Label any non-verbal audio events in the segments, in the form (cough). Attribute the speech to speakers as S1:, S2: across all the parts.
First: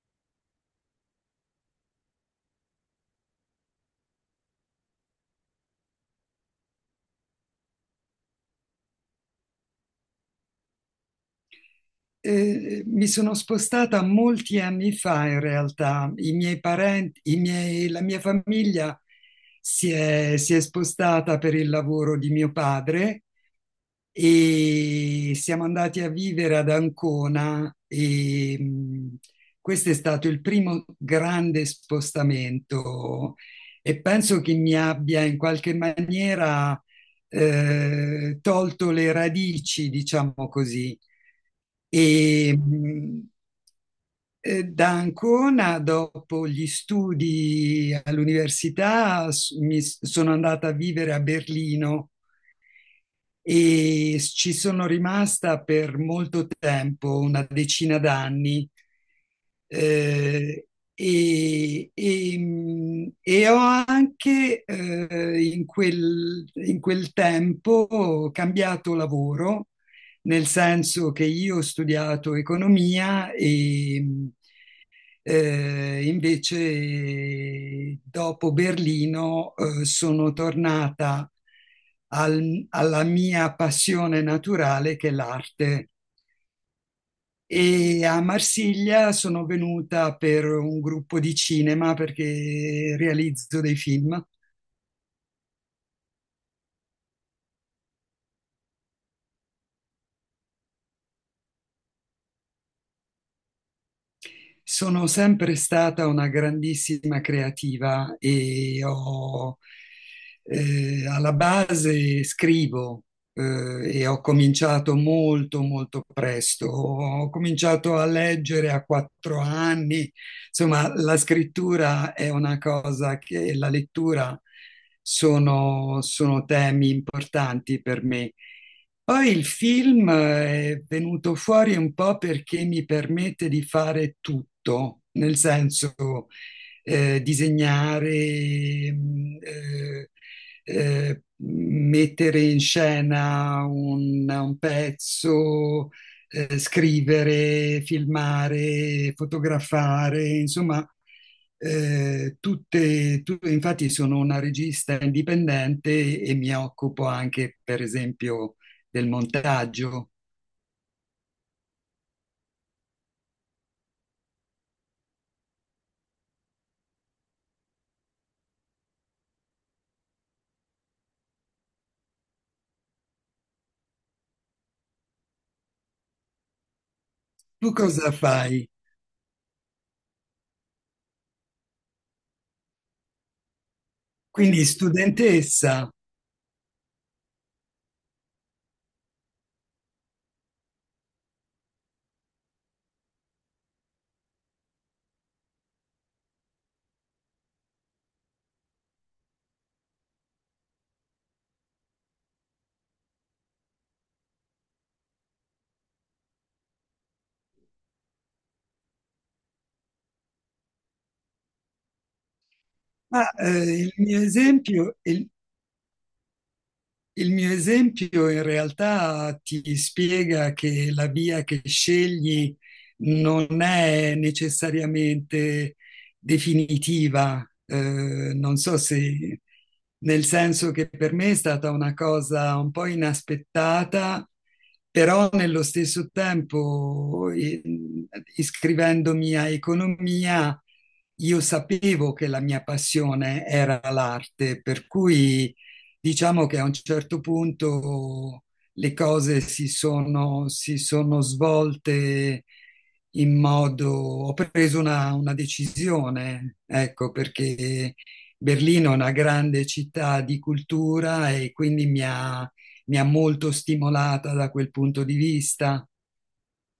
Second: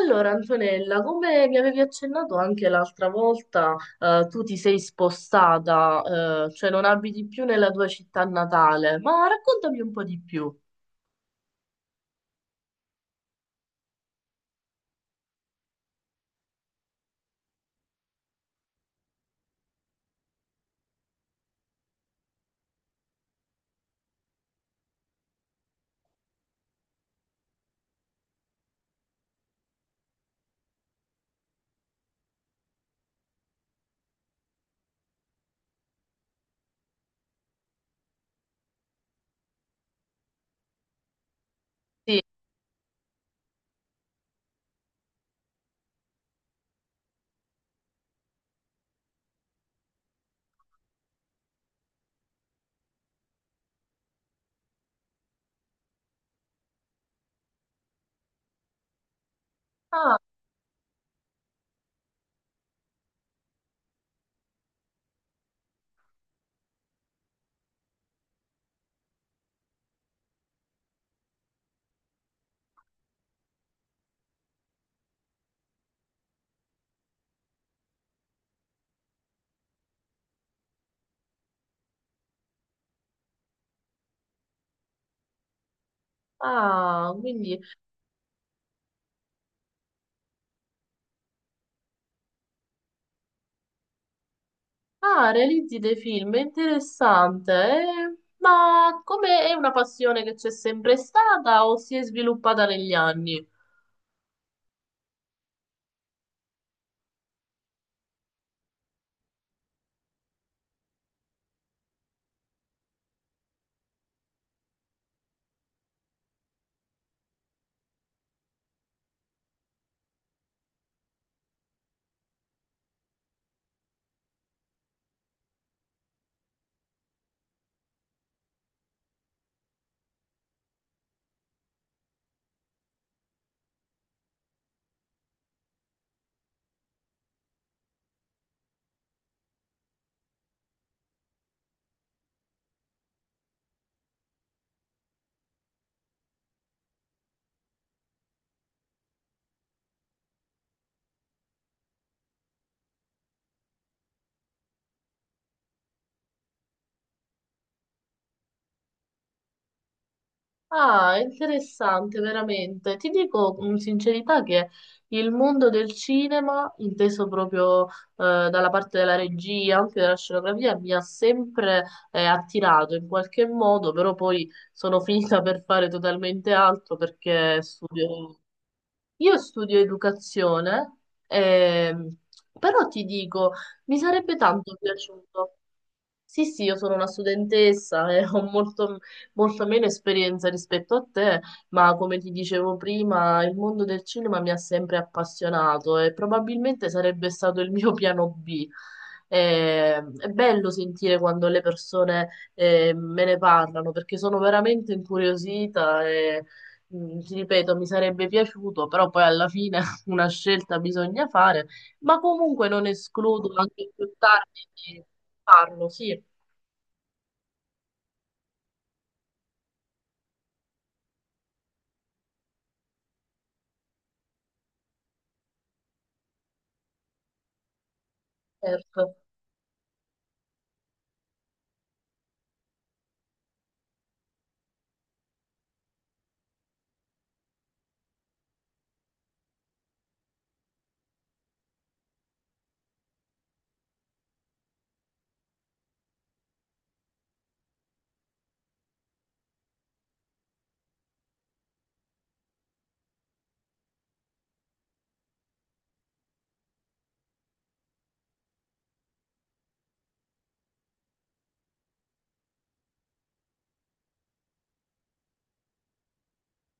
S1: Allora, Antonella, come mi avevi accennato anche l'altra volta, tu ti sei spostata, cioè non abiti più nella tua città natale, ma raccontami un po' di più.
S2: Mi sono spostata molti anni fa in realtà. I miei parenti, la mia famiglia si è spostata per il lavoro di mio padre e siamo andati a vivere ad Ancona e questo è stato il primo grande spostamento e penso che mi abbia in qualche maniera tolto le radici, diciamo così.
S1: Sì.
S2: E, da Ancona, dopo gli studi all'università, sono andata a vivere a Berlino e ci sono rimasta per molto tempo, una decina d'anni,
S1: Ah,
S2: eh, e ho anche in quel tempo cambiato lavoro, nel senso che io ho studiato economia e, invece, dopo Berlino, sono tornata alla mia passione naturale, che è l'arte.
S1: ah, quindi,
S2: E a Marsiglia sono venuta per un gruppo di cinema perché realizzo dei film.
S1: ah, realizzi dei film, è interessante, eh? Ma come è una passione che c'è sempre stata o si è sviluppata negli anni?
S2: Sono sempre stata una grandissima creativa e alla base scrivo, e ho cominciato molto, molto presto. Ho cominciato a leggere a 4 anni. Insomma, la scrittura è una cosa che la lettura sono temi importanti per me. Poi il film è venuto fuori un po' perché mi permette di fare tutto, nel senso disegnare, eh, mettere in scena un pezzo, scrivere, filmare, fotografare, insomma, infatti sono una regista indipendente e mi occupo anche, per esempio, del montaggio.
S1: Ah, interessante, veramente. Ti dico con sincerità che il mondo del cinema, inteso proprio dalla parte della regia, anche della scenografia, mi ha sempre attirato in qualche modo, però poi sono (laughs) finita per fare totalmente altro perché
S2: Tu cosa
S1: studio...
S2: fai?
S1: Io studio educazione, ehm, però ti dico, mi sarebbe
S2: Quindi
S1: tanto piaciuto.
S2: studentessa.
S1: Sì, sì, io sono una studentessa e ho molto, molto meno esperienza rispetto a te, ma come ti dicevo prima, il mondo del cinema mi ha sempre appassionato e probabilmente sarebbe stato il mio piano B. È bello sentire quando le persone me ne parlano perché sono veramente incuriosita e ti ripeto, mi sarebbe piaciuto, però poi alla fine (laughs) una scelta bisogna fare, ma comunque non
S2: Ma
S1: escludo
S2: eh,
S1: anche
S2: il
S1: più
S2: mio
S1: tardi.
S2: esempio,
S1: Di
S2: il,
S1: farlo, sì,
S2: Il mio esempio in realtà ti spiega che la via che scegli non è necessariamente definitiva. Eh, non so
S1: certo,
S2: se, nel senso che per me è stata una cosa un po' inaspettata, però nello stesso tempo, iscrivendomi a economia, io sapevo che la mia passione era l'arte, per cui diciamo che a un certo punto le cose si sono svolte in modo. Ho preso una decisione, ecco, perché Berlino è una grande città di cultura e quindi mi ha molto stimolata da quel punto di vista.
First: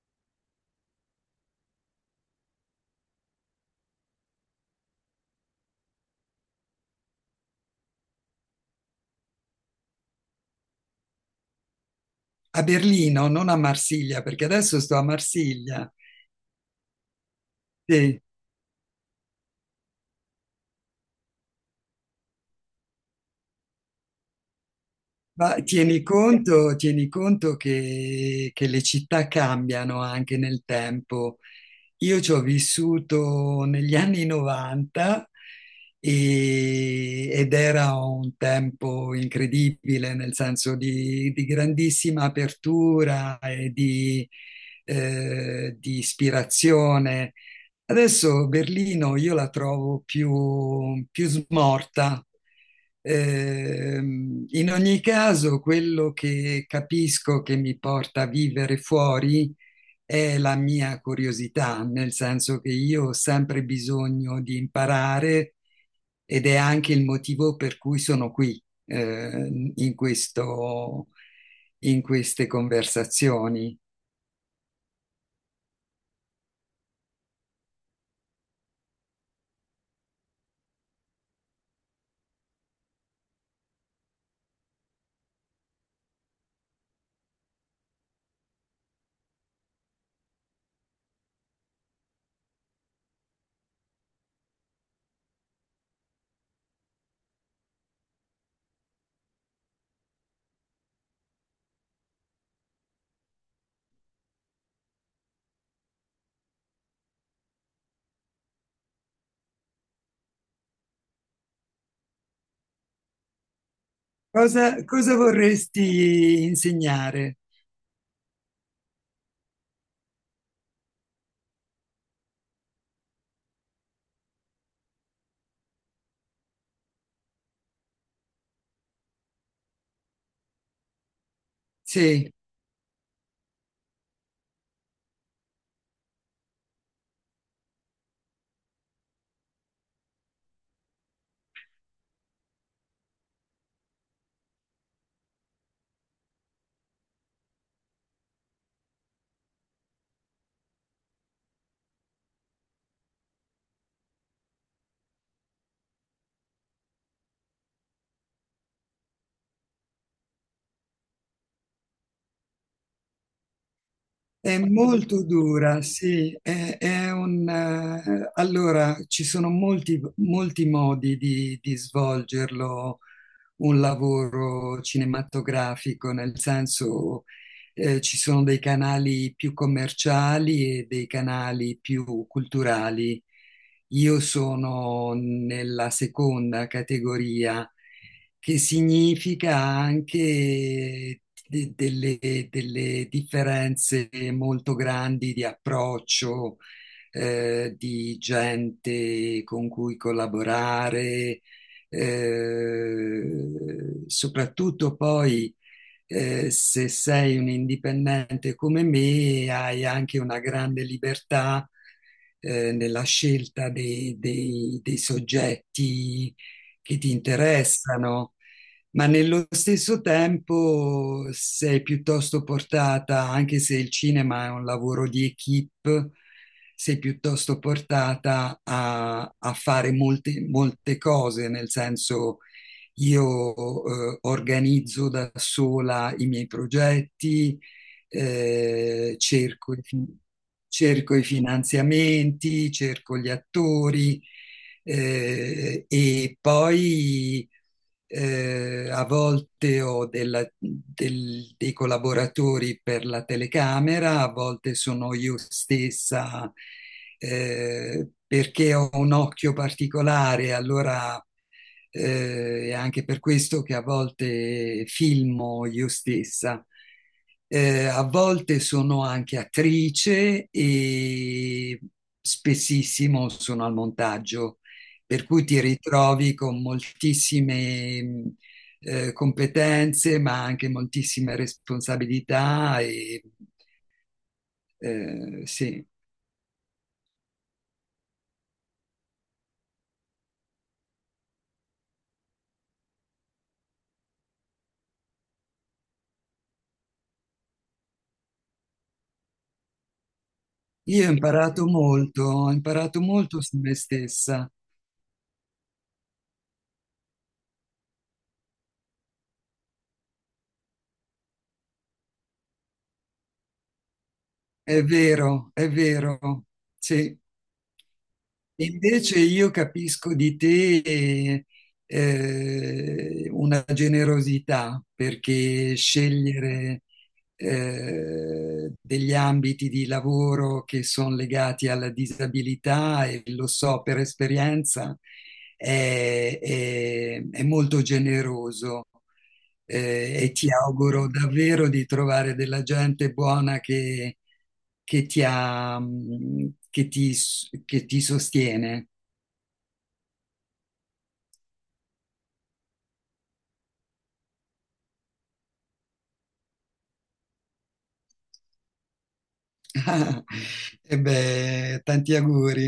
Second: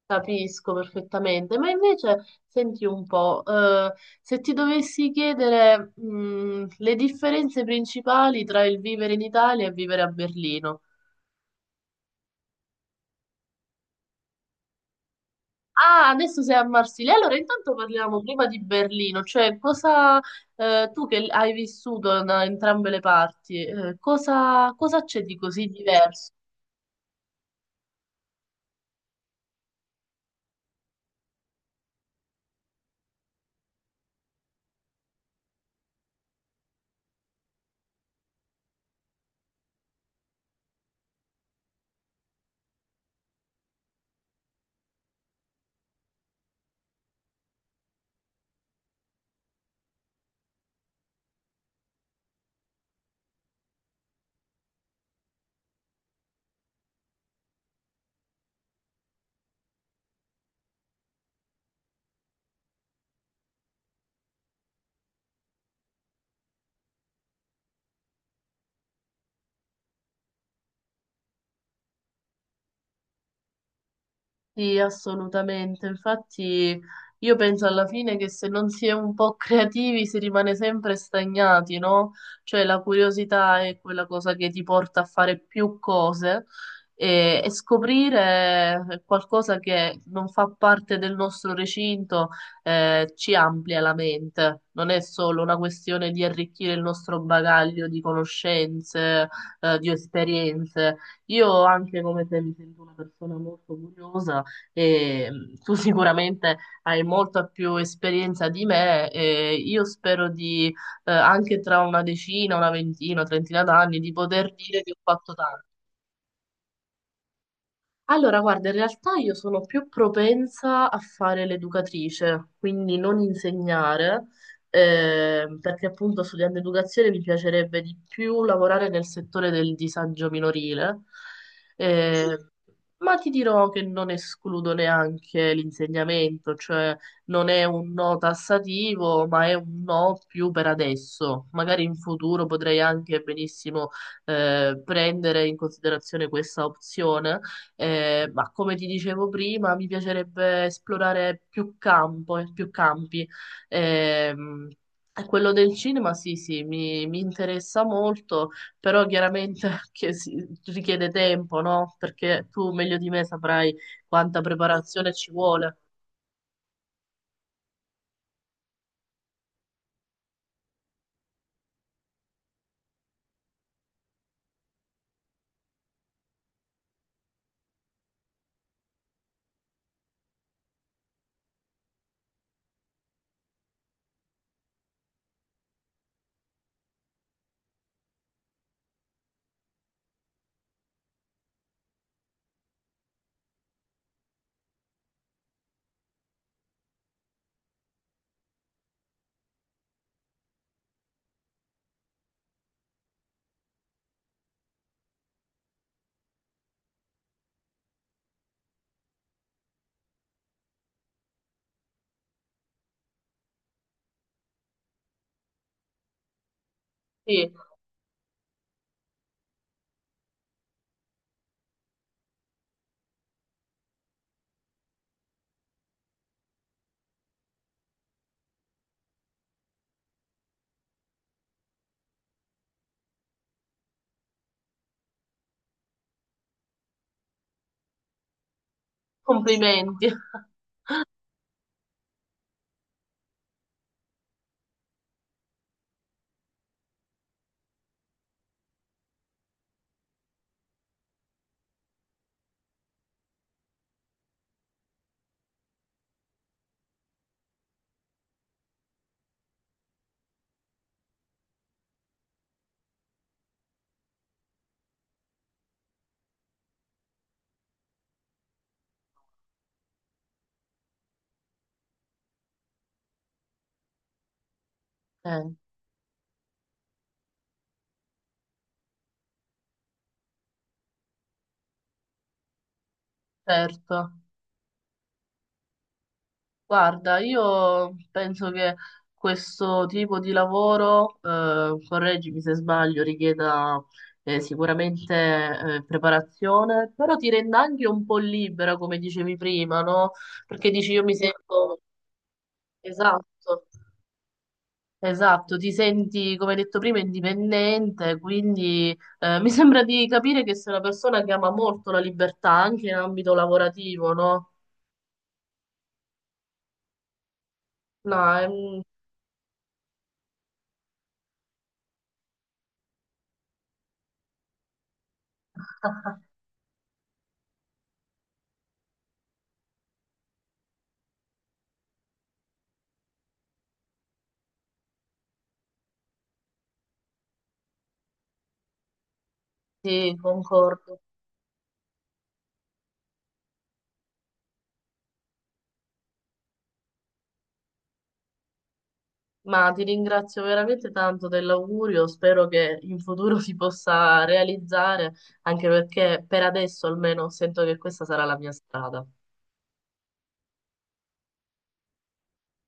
S1: capisco perfettamente. Ma invece, senti un po', se ti dovessi chiedere, le differenze principali tra il vivere in Italia e vivere a Berlino.
S2: A Berlino, non a Marsiglia, perché adesso sto a Marsiglia.
S1: Ah, adesso sei a Marsiglia. Allora, intanto
S2: Sì.
S1: parliamo prima di Berlino, cioè cosa, tu che hai vissuto da entrambe le parti, cosa c'è di
S2: Ma
S1: così diverso?
S2: tieni conto che le città cambiano anche nel tempo, io ci ho vissuto negli anni 90 ed era un tempo incredibile, nel senso di, grandissima apertura e di ispirazione. Adesso Berlino io la trovo più, più smorta. In ogni caso, quello che capisco che mi porta a vivere fuori è la mia curiosità, nel senso che io ho sempre bisogno di imparare ed è anche il motivo per cui sono qui, in queste conversazioni.
S1: Sì, assolutamente. Infatti, io penso alla fine che se non si è un po' creativi si rimane sempre stagnati, no? Cioè la curiosità è quella cosa che ti porta a fare più cose e scoprire qualcosa che non fa parte del nostro recinto, ci amplia la mente. Non è solo una questione di arricchire il nostro bagaglio di conoscenze, di esperienze. Io anche come te mi sento una persona molto curiosa e tu sicuramente hai molta più esperienza di me e io spero anche tra una decina, una ventina, trentina d'anni, di poter dire
S2: Cosa,
S1: che ho
S2: cosa
S1: fatto tanto.
S2: vorresti insegnare?
S1: Allora, guarda, in realtà io sono più propensa a fare l'educatrice, quindi non insegnare, perché appunto studiando educazione mi piacerebbe di più lavorare nel settore del disagio minorile,
S2: Sì,
S1: eh, ma ti dirò che non escludo neanche l'insegnamento, cioè non è un no tassativo, ma è un no più per adesso. Magari in futuro potrei anche benissimo, prendere in considerazione questa opzione ma come ti dicevo prima, mi piacerebbe esplorare più campo, più campi. Ehm, E quello del cinema, sì, sì, mi interessa molto, però chiaramente (laughs) richiede tempo, no? Perché tu meglio di me saprai quanta
S2: è
S1: preparazione
S2: molto
S1: ci vuole.
S2: dura, sì. Allora, ci sono molti, molti modi di svolgerlo un lavoro cinematografico, nel senso ci sono dei canali più commerciali e dei canali più culturali. Io sono nella seconda categoria, che significa anche de- delle, delle differenze molto grandi di approccio, di gente con cui collaborare, soprattutto poi se sei un indipendente come me, hai anche una grande libertà nella scelta dei soggetti che ti
S1: Sì,
S2: interessano, ma nello stesso tempo sei piuttosto portata, anche se il cinema è un lavoro di equip, sei piuttosto portata a fare molte, molte cose, nel senso io organizzo da sola i miei progetti, eh, cerco, i fi-
S1: complimenti. (laughs)
S2: cerco i finanziamenti, cerco gli attori e poi a volte ho dei collaboratori per la telecamera, a volte sono io stessa perché ho un occhio particolare, allora è anche per questo che a volte filmo io stessa. A volte sono anche attrice e spessissimo sono al montaggio, per cui
S1: Eh,
S2: ti ritrovi con moltissime competenze, ma anche moltissime responsabilità,
S1: certo.
S2: sì.
S1: Guarda, io penso che questo tipo di lavoro, correggimi se sbaglio, richieda sicuramente preparazione, però ti renda anche un po' libera, come dicevi prima, no? Perché dici io
S2: Io
S1: mi sento...
S2: ho imparato molto su
S1: Esatto,
S2: me stessa,
S1: esatto, ti senti, come hai detto prima, indipendente, quindi mi (laughs) sembra di capire che sei una persona che ama molto la libertà anche in ambito lavorativo, no?
S2: è vero, sì.
S1: No, è un-
S2: Invece io capisco di te una generosità perché
S1: (laughs)
S2: scegliere degli ambiti di lavoro che sono legati alla disabilità, e lo so per esperienza, è molto generoso
S1: sì,
S2: e ti
S1: concordo.
S2: auguro davvero di trovare della gente buona che ti ha, che ti, s- che ti sostiene.
S1: Ma ti ringrazio veramente tanto dell'augurio, spero che in futuro si possa realizzare, anche perché per adesso almeno sento che questa sarà la mia strada.
S2: (laughs) E beh, tanti auguri.